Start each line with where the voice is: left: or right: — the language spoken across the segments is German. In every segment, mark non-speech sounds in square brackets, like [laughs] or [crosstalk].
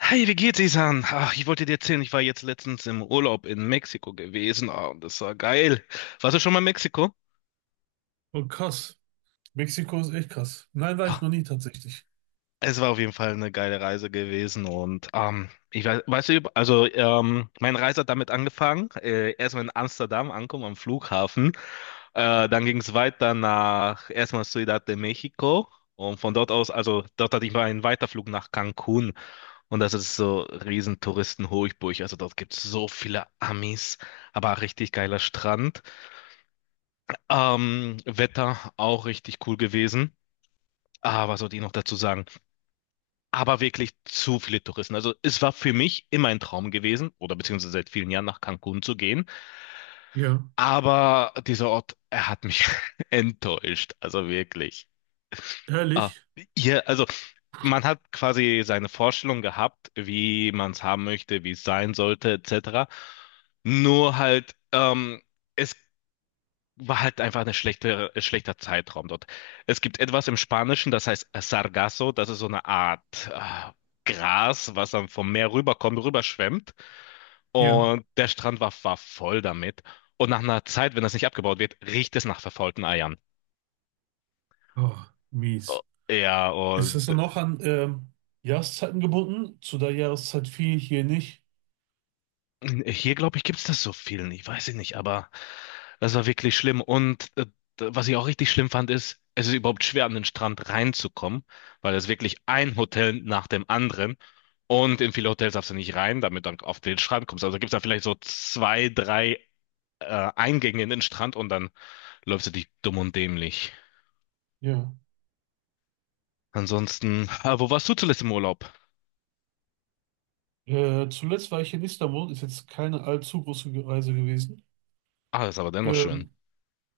left: Hi, wie geht's, Isan? Ach, ich wollte dir erzählen, ich war jetzt letztens im Urlaub in Mexiko gewesen. Und das war geil. Warst du schon mal in Mexiko?
right: Oh, krass. Mexiko ist echt krass. Nein, war ich
left: Ah,
right: noch nie tatsächlich.
left: Es war auf jeden Fall eine geile Reise gewesen. Und ich weiß, weißt du, also meine Reise hat damit angefangen. Erstmal in Amsterdam ankommen am Flughafen. Dann ging es weiter nach erstmal Ciudad de México. Und von dort aus, also dort hatte ich mal einen Weiterflug nach Cancun. Und das ist so riesen Touristen-Hochburg. Also dort gibt es so viele Amis, aber auch richtig geiler Strand. Wetter auch richtig cool gewesen. Was sollte ich noch dazu sagen? Aber wirklich zu viele Touristen. Also es war für mich immer ein Traum gewesen, oder beziehungsweise seit vielen Jahren nach Cancun zu gehen.
right: Ja,
left: Aber dieser Ort, er hat mich [laughs] enttäuscht. Also wirklich. Ah,
right: ehrlich?
left: Hier, also man hat quasi seine Vorstellung gehabt, wie man es haben möchte, wie es sein sollte, etc. Nur halt, es war halt einfach eine schlechte, schlechter Zeitraum dort. Es gibt etwas im Spanischen, das heißt Sargasso, das ist so eine Art Gras, was dann vom Meer rüberkommt, rüberschwemmt.
right: Ja.
left: Und der Strand war voll damit. Und nach einer Zeit, wenn das nicht abgebaut wird, riecht es nach verfaulten Eiern.
right: Oh,
left: Oh,
right: mies.
left: ja,
right: Ist das
left: und
right: dann auch an Jahreszeiten gebunden? Zu der Jahreszeit viel hier nicht.
left: hier, glaube ich, gibt es das so viel nicht. Weiß ich nicht, aber das war wirklich schlimm. Und was ich auch richtig schlimm fand, ist, es ist überhaupt schwer, an den Strand reinzukommen, weil es wirklich ein Hotel nach dem anderen. Und in viele Hotels darfst du nicht rein, damit du dann auf den Strand kommst. Also gibt es da vielleicht so zwei, drei Eingänge in den Strand und dann läufst du dich dumm und dämlich.
right: Ja.
left: Ansonsten, wo warst du zuletzt im Urlaub?
right: Zuletzt war ich in Istanbul, ist jetzt keine allzu große Reise gewesen.
left: Ah, ist aber dennoch schön.
right: Ähm,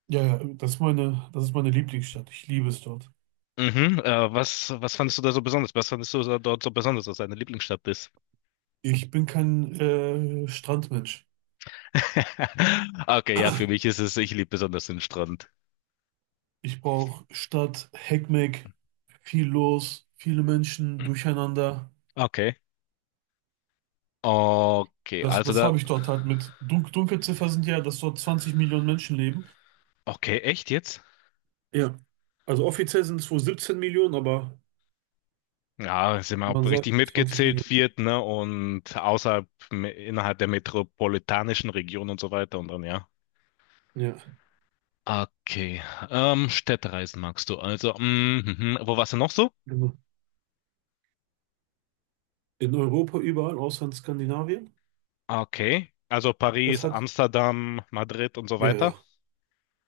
right: ja, ja, das ist meine Lieblingsstadt. Ich liebe es dort.
left: Mhm, was fandest du da so besonders? Was fandest du da dort so besonders, dass deine Lieblingsstadt ist?
right: Ich bin kein Strandmensch.
left: [laughs] Okay, ja, für mich ist es, ich liebe besonders den Strand.
right: Ich brauche Stadt, Heckmeck, viel los, viele Menschen, durcheinander.
left: Okay. Okay,
right: Das,
left: also
right: das
left: da,
right: habe ich dort halt mit. Dunkelziffer sind ja, dass dort 20 Millionen Menschen leben.
left: okay, echt jetzt?
right: Ja. Also offiziell sind es wohl 17 Millionen, aber
left: Ja, sind wir auch
right: man sagt
left: richtig
right: 20
left: mitgezählt,
right: Millionen.
left: wird, ne? Und außerhalb, innerhalb der metropolitanischen Region und so weiter und dann, ja.
right: Ja,
left: Okay, Städtereisen magst du. Also, mm, mhm. Wo warst du noch so?
right: genau. In Europa überall, außer in Skandinavien.
left: Okay, also
right: Das
left: Paris,
right: hat,
left: Amsterdam, Madrid und so
right: ja,
left: weiter.
right: ja.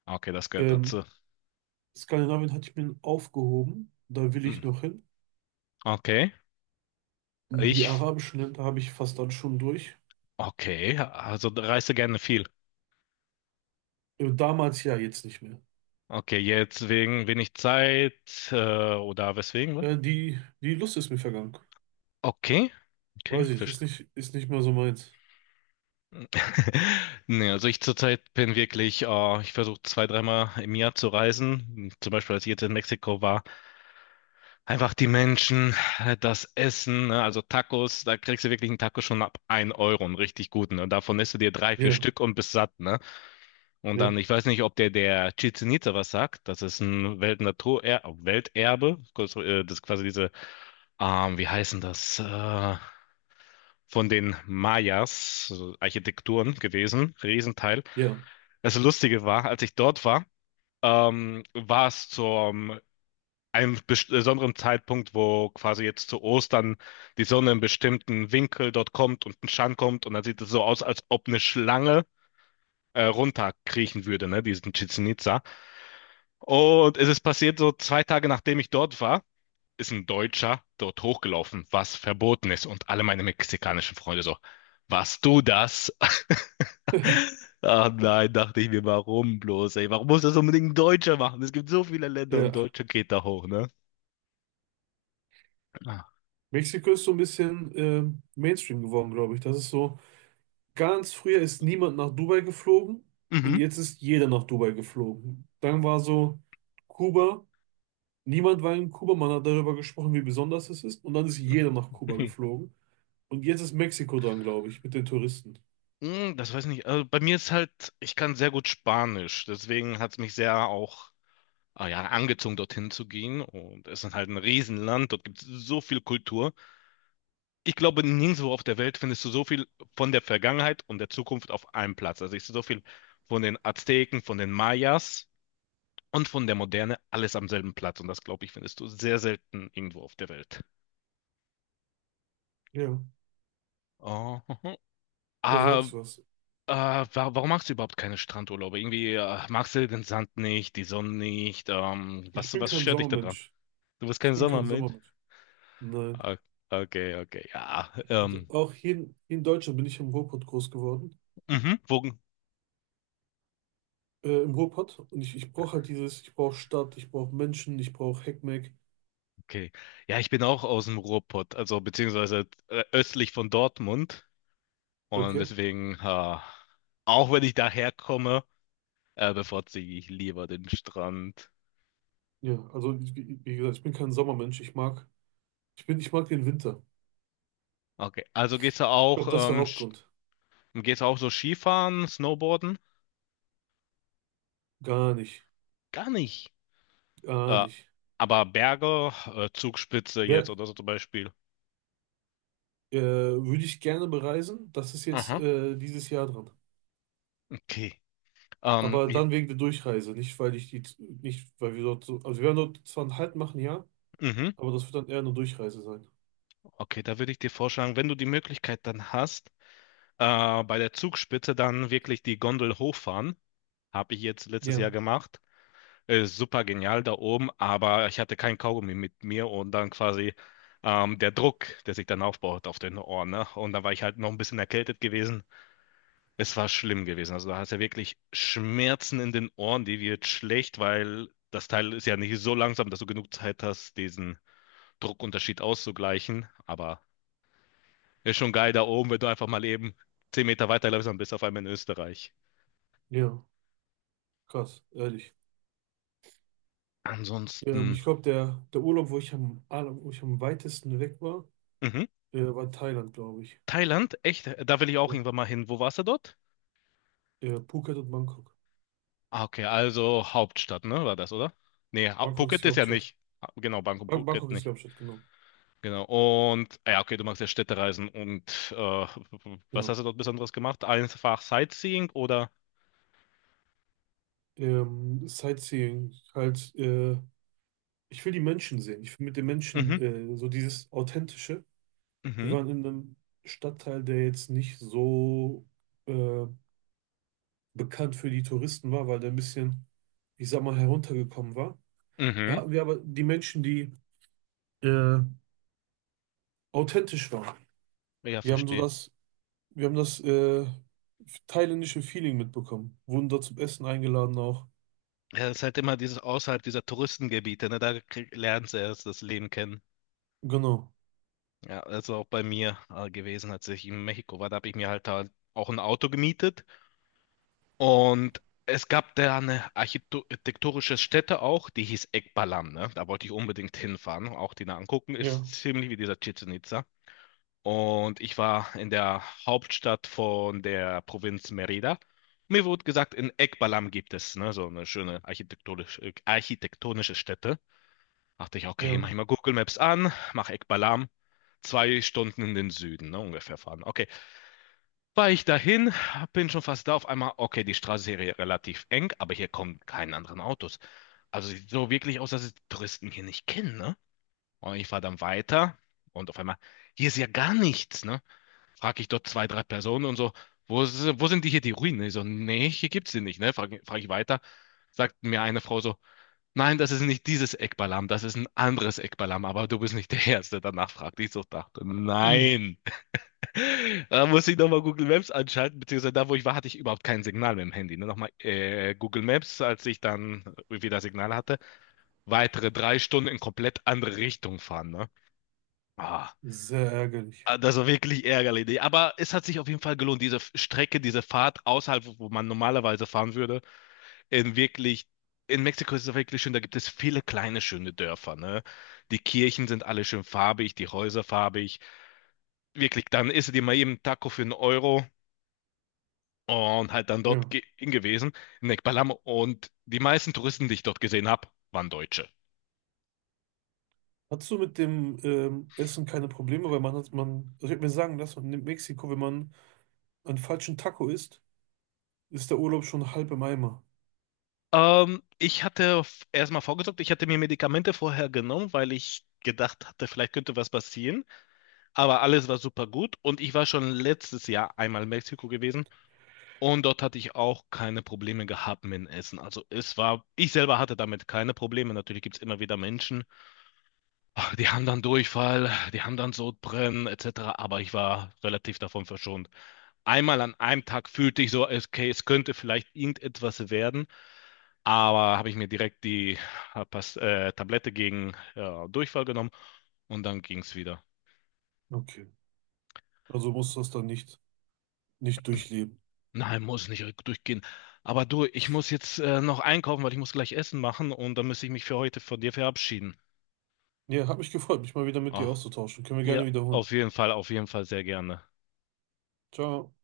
left: Okay, das gehört
right: Ähm,
left: dazu.
right: Skandinavien hatte ich mir aufgehoben. Da will ich
left: Mm.
right: noch hin.
left: Okay,
right: Die
left: ich,
right: arabischen Länder habe ich fast dann schon durch.
left: okay, also reiste gerne viel.
right: Damals ja, jetzt nicht mehr.
left: Okay, jetzt wegen wenig Zeit äh, oder weswegen? Was?
right: Ja, die Lust ist mir vergangen.
left: Okay, okay,
right: Weiß ich nicht,
left: verstehe.
right: ist nicht mehr so meins.
left: [laughs] Nee, also ich zurzeit bin wirklich, ich versuche zwei, dreimal im Jahr zu reisen. Zum Beispiel, als ich jetzt in Mexiko war, einfach die Menschen, das Essen, ne? Also Tacos, da kriegst du wirklich einen Taco schon ab ein Euro, einen richtig guten. Und davon isst du dir drei, vier
right: Ja,
left: Stück und bist satt, ne? Und dann,
right: ja,
left: ich weiß nicht, ob der Chichen Itza was sagt. Das ist ein Weltnatur Welterbe, kurz, das ist quasi diese wie heißen das? Von den Mayas, also Architekturen gewesen, Riesenteil.
right: ja,
left: Das Lustige war, als ich dort war, war es zum einem besonderen Zeitpunkt, wo quasi jetzt zu Ostern die Sonne in bestimmten Winkel dort kommt und ein Schatten kommt und dann sieht es so aus, als ob eine Schlange runterkriechen würde, ne, diesen Chichen Itza. Und es ist passiert so zwei Tage nachdem ich dort war. Ist ein Deutscher dort hochgelaufen, was verboten ist. Und alle meine mexikanischen Freunde so, warst du das? [laughs] Ach nein, dachte ich mir, warum bloß, ey? Warum muss das unbedingt ein Deutscher machen? Es gibt so viele Länder und
right: ja.
left: Deutsche geht da hoch, ne? Ah.
right: Mexiko ist so ein bisschen Mainstream geworden, glaube ich. Das ist so, ganz früher ist niemand nach Dubai geflogen und
left: Mhm.
right: jetzt ist jeder nach Dubai geflogen. Dann war so Kuba, niemand war in Kuba, man hat darüber gesprochen, wie besonders es ist, und dann ist jeder nach Kuba
left: [laughs]
right: geflogen. Und jetzt ist Mexiko dran, glaube ich, mit den Touristen.
left: Hm, das weiß ich nicht. Also bei mir ist halt, ich kann sehr gut Spanisch, deswegen hat es mich sehr auch ah ja, angezogen, dorthin zu gehen. Und es ist halt ein Riesenland, dort gibt es so viel Kultur. Ich glaube, nirgendwo auf der Welt findest du so viel von der Vergangenheit und der Zukunft auf einem Platz. Also ich sehe so viel von den Azteken, von den Mayas und von der Moderne, alles am selben Platz. Und das, glaube ich, findest du sehr selten irgendwo auf der Welt.
right: Ja,
left: Oh.
right: da sagst
left: Ah,
right: du was.
left: ah, warum machst du überhaupt keine Strandurlaube? Irgendwie, magst du den Sand nicht, die Sonne nicht?
right: Ich bin
left: Was
right: kein
left: stört dich daran?
right: Sommermensch.
left: Du bist
right: Ich
left: kein
right: bin kein
left: Sommermensch.
right: Sommermensch. Nein.
left: Ah, Okay, okay, ja.
right: Also auch hier, hier in Deutschland bin ich im Ruhrpott groß geworden.
left: Mhm. Wo,
right: Äh, im Ruhrpott, und ich brauche halt dieses, ich brauche Stadt, ich brauche Menschen, ich brauche Heckmeck.
left: okay. Ja, ich bin auch aus dem Ruhrpott, also beziehungsweise östlich von Dortmund. Und
right: Okay.
left: deswegen, ha, auch wenn ich daherkomme, bevorzuge ich lieber den Strand.
right: Ja, also wie gesagt, ich bin kein Sommermensch. Ich mag den Winter.
left: Okay, also gehst du
right: Ich
left: auch,
right: glaube, das ist der Hauptgrund.
left: gehst du auch so Skifahren, Snowboarden?
right: Gar nicht,
left: Gar nicht.
right: gar
left: Äh,
right: nicht.
left: aber Berge, Zugspitze jetzt
right: Der,
left: oder so zum Beispiel.
right: würde ich gerne bereisen. Das ist jetzt
left: Aha,
right: dieses Jahr dran.
left: okay. Ähm,
right: Aber
left: ich,
right: dann wegen der Durchreise, nicht weil wir dort so, also wir werden dort zwar einen Halt machen, ja,
left: mhm,
right: aber das wird dann eher eine Durchreise sein.
left: okay, da würde ich dir vorschlagen, wenn du die Möglichkeit dann hast, bei der Zugspitze dann wirklich die Gondel hochfahren. Habe ich jetzt letztes
right: Ja,
left: Jahr gemacht. Super genial da oben, aber ich hatte kein Kaugummi mit mir und dann quasi der Druck, der sich dann aufbaut auf den Ohren, ne? Und dann war ich halt noch ein bisschen erkältet gewesen. Es war schlimm gewesen. Also da hast du ja wirklich Schmerzen in den Ohren, die wird schlecht, weil das Teil ist ja nicht so langsam, dass du genug Zeit hast, diesen Druckunterschied auszugleichen. Aber ist schon geil da oben, wenn du einfach mal eben 10 Meter weiterläufst, dann bist du auf einmal in Österreich.
right: ja, krass, ehrlich.
left: Ansonsten,
right: Ich glaube, der Urlaub, wo ich wo ich am weitesten weg war,
left: mhm.
right: war Thailand, glaube ich.
left: Thailand, echt, da will ich auch
right: Ja.
left: irgendwann mal hin. Wo warst du dort?
right: Phuket und Bangkok.
left: Ah, okay, also Hauptstadt, ne, war das, oder? Nee,
right: Bangkok ist
left: Phuket
right: die
left: ist ja
right: Hauptstadt.
left: nicht. Ah, genau, Bangkok, Phuket
right: Bangkok ist die
left: nicht.
right: Hauptstadt, genau.
left: Genau, und, ah ja, okay, du magst ja Städtereisen und äh, was hast
right: Genau.
left: du dort Besonderes gemacht? Einfach Sightseeing oder?
right: Sightseeing, halt, ich will die Menschen sehen. Ich will mit den Menschen
left: Mhm,
right: so dieses Authentische. Wir
left: mhm,
right: waren in einem Stadtteil, der jetzt nicht so äh, bekannt für die Touristen war, weil der ein bisschen, ich sag mal, heruntergekommen war. Da
left: mhm.
right: hatten wir aber die Menschen, die äh, authentisch waren.
left: Ja,
right: Wir haben so
left: verstehe.
right: das, wir haben das thailändische Feeling mitbekommen. Wurden da zum Essen eingeladen auch.
left: Ja, es ist halt immer dieses außerhalb dieser Touristengebiete, ne, da lernst du erst das Leben kennen.
right: Genau.
left: Ja, also auch bei mir gewesen, als ich in Mexiko war, da habe ich mir halt auch ein Auto gemietet. Und es gab da eine architektonische Stätte auch, die hieß Ekbalam, ne? Da wollte ich unbedingt hinfahren, auch die da angucken. Ist
right: Ja,
left: ziemlich wie dieser Chichén Itzá. Und ich war in der Hauptstadt von der Provinz Merida. Mir wurde gesagt, in Ekbalam gibt es, ne, so eine schöne architektonische Stätte. Dachte ich, okay,
right: ja.
left: mach ich mal Google Maps an, mach Ekbalam, 2 Stunden in den Süden, ne, ungefähr fahren. Okay, war ich dahin, bin schon fast da. Auf einmal, okay, die Straße ist hier relativ eng, aber hier kommen keine anderen Autos. Also sieht so wirklich aus, dass es die Touristen hier nicht kennen, ne? Und ich fahre dann weiter und auf einmal, hier ist ja gar nichts, ne? Frag ich dort zwei, drei Personen und so, wo sind die hier, die Ruinen? Ich so, nee, hier gibt's sie nicht, ne? Frag ich weiter, sagt mir eine Frau so, nein, das ist nicht dieses Ekbalam, das ist ein anderes Ekbalam, aber du bist nicht der Erste. Danach fragte ich so, dachte,
right: Mhm.
left: nein. Da musste ich nochmal Google Maps anschalten, beziehungsweise da, wo ich war, hatte ich überhaupt kein Signal mit dem Handy. Ne? Nochmal Google Maps, als ich dann wieder Signal hatte, weitere 3 Stunden in komplett andere Richtung fahren. Ne? Ah,
right: Sehr ärgerlich.
left: das war wirklich ärgerlich. Nee, aber es hat sich auf jeden Fall gelohnt, diese Strecke, diese Fahrt außerhalb, wo man normalerweise fahren würde, in wirklich. In Mexiko ist es wirklich schön, da gibt es viele kleine schöne Dörfer, ne? Die Kirchen sind alle schön farbig, die Häuser farbig. Wirklich, dann isst du dir mal eben einen Taco für einen Euro und halt dann dort
right: Ja.
left: ge gewesen, in Ekbalam. Und die meisten Touristen, die ich dort gesehen habe, waren Deutsche.
right: Hattest du mit dem Essen keine Probleme? Weil man, also ich habe mir sagen lassen, in Mexiko, wenn man einen falschen Taco isst, ist der Urlaub schon halb im Eimer.
left: Ich hatte erstmal vorgesorgt, ich hatte mir Medikamente vorher genommen, weil ich gedacht hatte, vielleicht könnte was passieren. Aber alles war super gut und ich war schon letztes Jahr einmal in Mexiko gewesen und dort hatte ich auch keine Probleme gehabt mit dem Essen. Also es war, ich selber hatte damit keine Probleme. Natürlich gibt es immer wieder Menschen, die haben dann Durchfall, die haben dann Sodbrennen etc. Aber ich war relativ davon verschont. Einmal an einem Tag fühlte ich so, okay, es könnte vielleicht irgendetwas werden, aber habe ich mir direkt die äh, Tablette gegen Durchfall genommen und dann ging es wieder.
right: Okay. Also musst du das dann nicht durchleben.
left: Nein, muss nicht durchgehen. Aber du, ich muss jetzt noch einkaufen, weil ich muss gleich Essen machen und dann muss ich mich für heute von dir verabschieden.
right: Ja, hat mich gefreut, mich mal wieder mit
left: Oh,
right: dir auszutauschen. Können wir gerne
left: ja,
right: wiederholen.
left: auf jeden Fall sehr gerne.
right: Ciao.